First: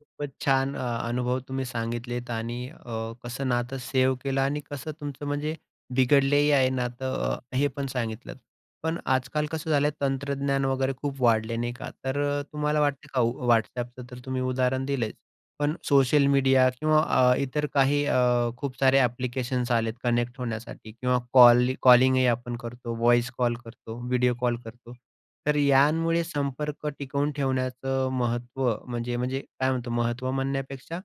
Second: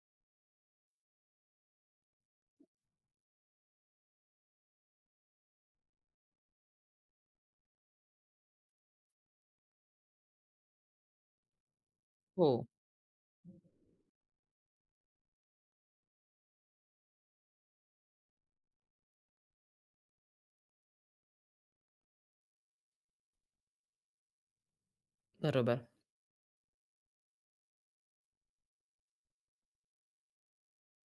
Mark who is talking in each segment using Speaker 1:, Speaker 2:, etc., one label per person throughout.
Speaker 1: खूपच छान अ, अनुभव तुम्ही सांगितलेत आणि अ, कसं नातं सेव्ह केलं आणि कसं तुमचं म्हणजे बिघडलेही आहे नातं अ, हे पण सांगितलं. पण आजकाल कसं झालंय तंत्रज्ञान वगैरे खूप वाढलं नाही का. तर अ,
Speaker 2: हो.
Speaker 1: तुम्हाला वाटतं का WhatsAppचं तर तुम्ही उदाहरण दिलंच पण सोशल मीडिया किंवा अ, इतर काही अ, खूप सारे ॲप्लिकेशन्स आलेत कनेक्ट होण्यासाठी किंवा कॉल कॉलिंगही आपण करतो व्हॉइस कॉल करतो व्हिडिओ कॉल करतो. तर
Speaker 2: बरोबर.
Speaker 1: यामुळे संपर्क टिकवून ठेवण्याचं महत्त्व म्हणजे म्हणजे काय म्हणतो महत्त्व म्हणण्यापेक्षा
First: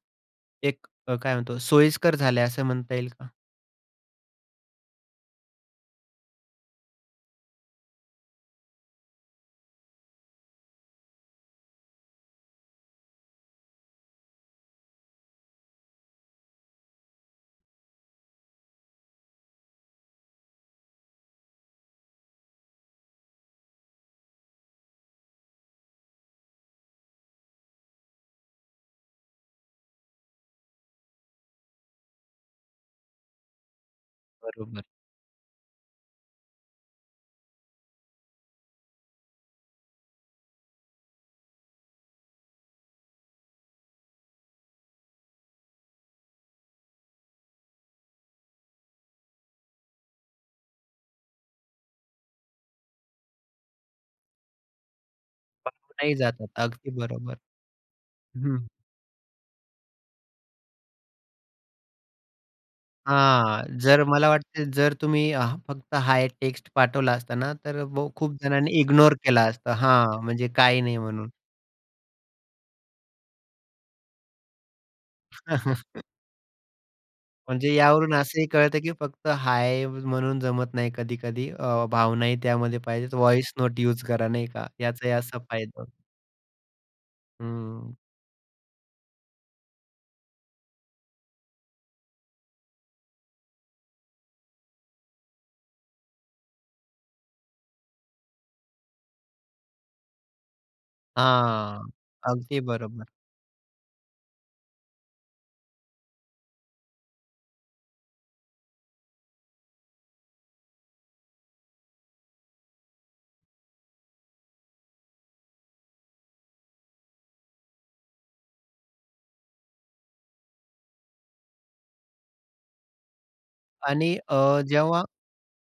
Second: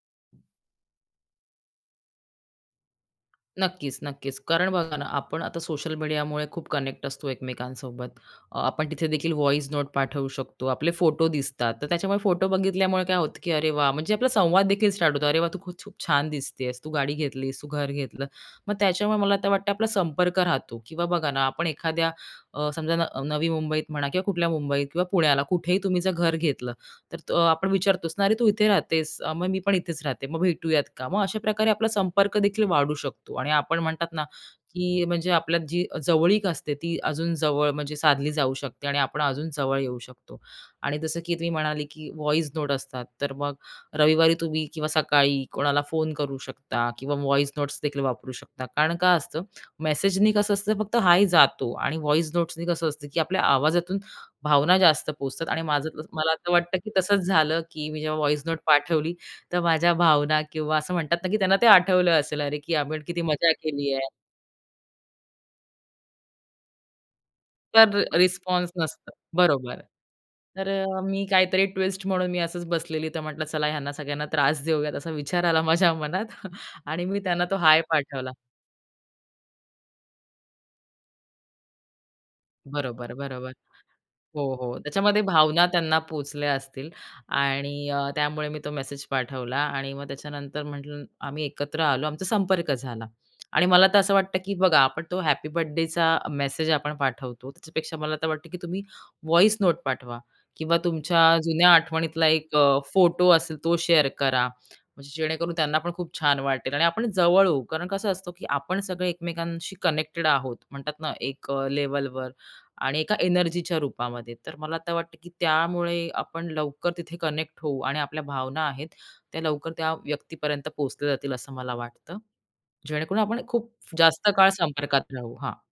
Speaker 1: एक अ, काय म्हणतो, सोयीस्कर झालंय असं म्हणता येईल का?
Speaker 2: नक्कीच, नक्कीच, कारण बघा ना, आपण आता सोशल मीडियामुळे खूप कनेक्ट असतो एकमेकांसोबत. आपण तिथे देखील व्हॉईस नोट पाठवू शकतो. आपले फोटो दिसतात, तर त्याच्यामुळे फोटो बघितल्यामुळे काय होतं, की अरे, वाह! म्हणजे आपला संवाददेखील स्टार्ट होतो. अरे, वाह! तू खूप-खूप छान दिसतेस, तू गाडी घेतलीस, तू घर घेतलं. मग त्याच्यामुळे मला तर वाटते, आपला संपर्क राहतो. की बघा ना आपण एखाद्या अ, समजा न नवी मुंबई मुंबईत म्हणा किंवा कुठल्या मुंबईत किंवा पुण्याला कुठेही तुम्ही जर घर घेतलं तर अ, आपण विचारतोस ना अरे, तू इथे राहतेस? मग मी पण इथेच राहते मग भेटूयात का? मग अशा प्रकारे आपला संपर्क देखील वाढू शकतो आणि आपण म्हणतात ना,
Speaker 1: बरोबर.
Speaker 2: की अ, म्हणजे आपल्या जी जवळीक असते, ती अजून जवळ म्हणजे साधली जाऊ शकते आणि आपण अजून जवळ येऊ शकतो आणि जसं की तुम्ही म्हणाले, की व्हॉईस नोट असतात, तर मग रविवारी तुम्ही किंवा सकाळी कोणाला फोन करू शकता किंवा व्हॉईस नोट्सदेखील वापरू शकता. कारण काय असतं? मेसेजनी कसं असतं, फक्त हाय जातो आणि वॉईस नोट्सनी कसं असतं की आपल्या आवाजातून भावना जास्त पोहोचतात आणि माझं
Speaker 1: [unintelligible] नाही
Speaker 2: मला
Speaker 1: जातात
Speaker 2: असं वाटतं, की
Speaker 1: अगदी
Speaker 2: तसंच
Speaker 1: बरोबर.
Speaker 2: झालं की मी जेव्हा व्हॉईस
Speaker 1: हं.
Speaker 2: नोट पाठवली तर माझ्या भावना किंवा असं म्हणतात ना, की त्यांना ते आठवलं असेल अरे, की आम्ही किती मजा
Speaker 1: हां,
Speaker 2: केली
Speaker 1: जर
Speaker 2: आहे.
Speaker 1: मला वाटतं जर तुम्ही फक्त हाय एक टेक्स्ट पाठवला असता ना, तर
Speaker 2: तर
Speaker 1: खूप
Speaker 2: रिस्पॉन्स
Speaker 1: जणांनी
Speaker 2: नसतं,
Speaker 1: इग्नोर केला असता.
Speaker 2: बरोबर.
Speaker 1: हां, म्हणजे
Speaker 2: तर
Speaker 1: काही नाही
Speaker 2: अ, मी
Speaker 1: म्हणून.
Speaker 2: काहीतरी ट्विस्ट म्हणून मी असंच बसलेली, तर म्हटलं चला ह्यांना सगळ्यांना त्रास देऊयात असा विचार आला माझ्या मनात आणि मी तेव्हा त्यांना तो
Speaker 1: म्हणजे
Speaker 2: हाय
Speaker 1: यावरून
Speaker 2: पाठवला.
Speaker 1: असंही कळतं, की फक्त हाय म्हणून जमत नाही कधी-कधी अ, भावनाही त्यामध्ये
Speaker 2: बरोबर,
Speaker 1: पाहिजेत.
Speaker 2: बरोबर,
Speaker 1: व्हॉईस नोट युज करा
Speaker 2: हो,
Speaker 1: नाही का
Speaker 2: हो,
Speaker 1: याचा
Speaker 2: त्याच्यामध्ये
Speaker 1: असा
Speaker 2: भावना
Speaker 1: फायदा होतो.
Speaker 2: त्यांना पोहोचल्या असतील आणि
Speaker 1: हं.
Speaker 2: अ, त्यामुळे मी तो मेसेज पाठवला आणि मग त्याच्यानंतर म्हटलं आम्ही एकत्र आलो आमचा संपर्क झाला आणि मला तर असं वाटतं, की बघा आपण तो हॅपी बर्थडेचा मेसेज आपण पाठवतो, त्यापेक्षा मला तर वाटतं, की तुम्ही व्हॉईस नोट पाठवा किंवा तुमच्या जुन्या
Speaker 1: हां,
Speaker 2: आठवणीतला एक
Speaker 1: अगदी
Speaker 2: अ,
Speaker 1: बरोबर.
Speaker 2: फोटो तो असेल तो शेअर करा. म्हणजे जेणेकरून त्यांना पण खूप छान वाटेल आणि आपण जवळ होऊ. कारण कसं असतं, की आपण सगळे एकमेकांशी कनेक्टेड आहोत म्हणतात ना एक अ, लेव्हलवर आणि एका एनर्जीच्या रूपामध्ये. तर मला तर वाटतं, की त्यामुळे आपण लवकर तिथे कनेक्ट होऊ आणि आपल्या भावना आहेत त्या लवकर त्या व्यक्तीपर्यंत पोहोचल्या जातील असं मला वाटतं जेणेकरून आपण खूप
Speaker 1: आणि
Speaker 2: जास्त
Speaker 1: अ,
Speaker 2: काळ
Speaker 1: जेव्हा
Speaker 2: संपर्कात राहू. हां.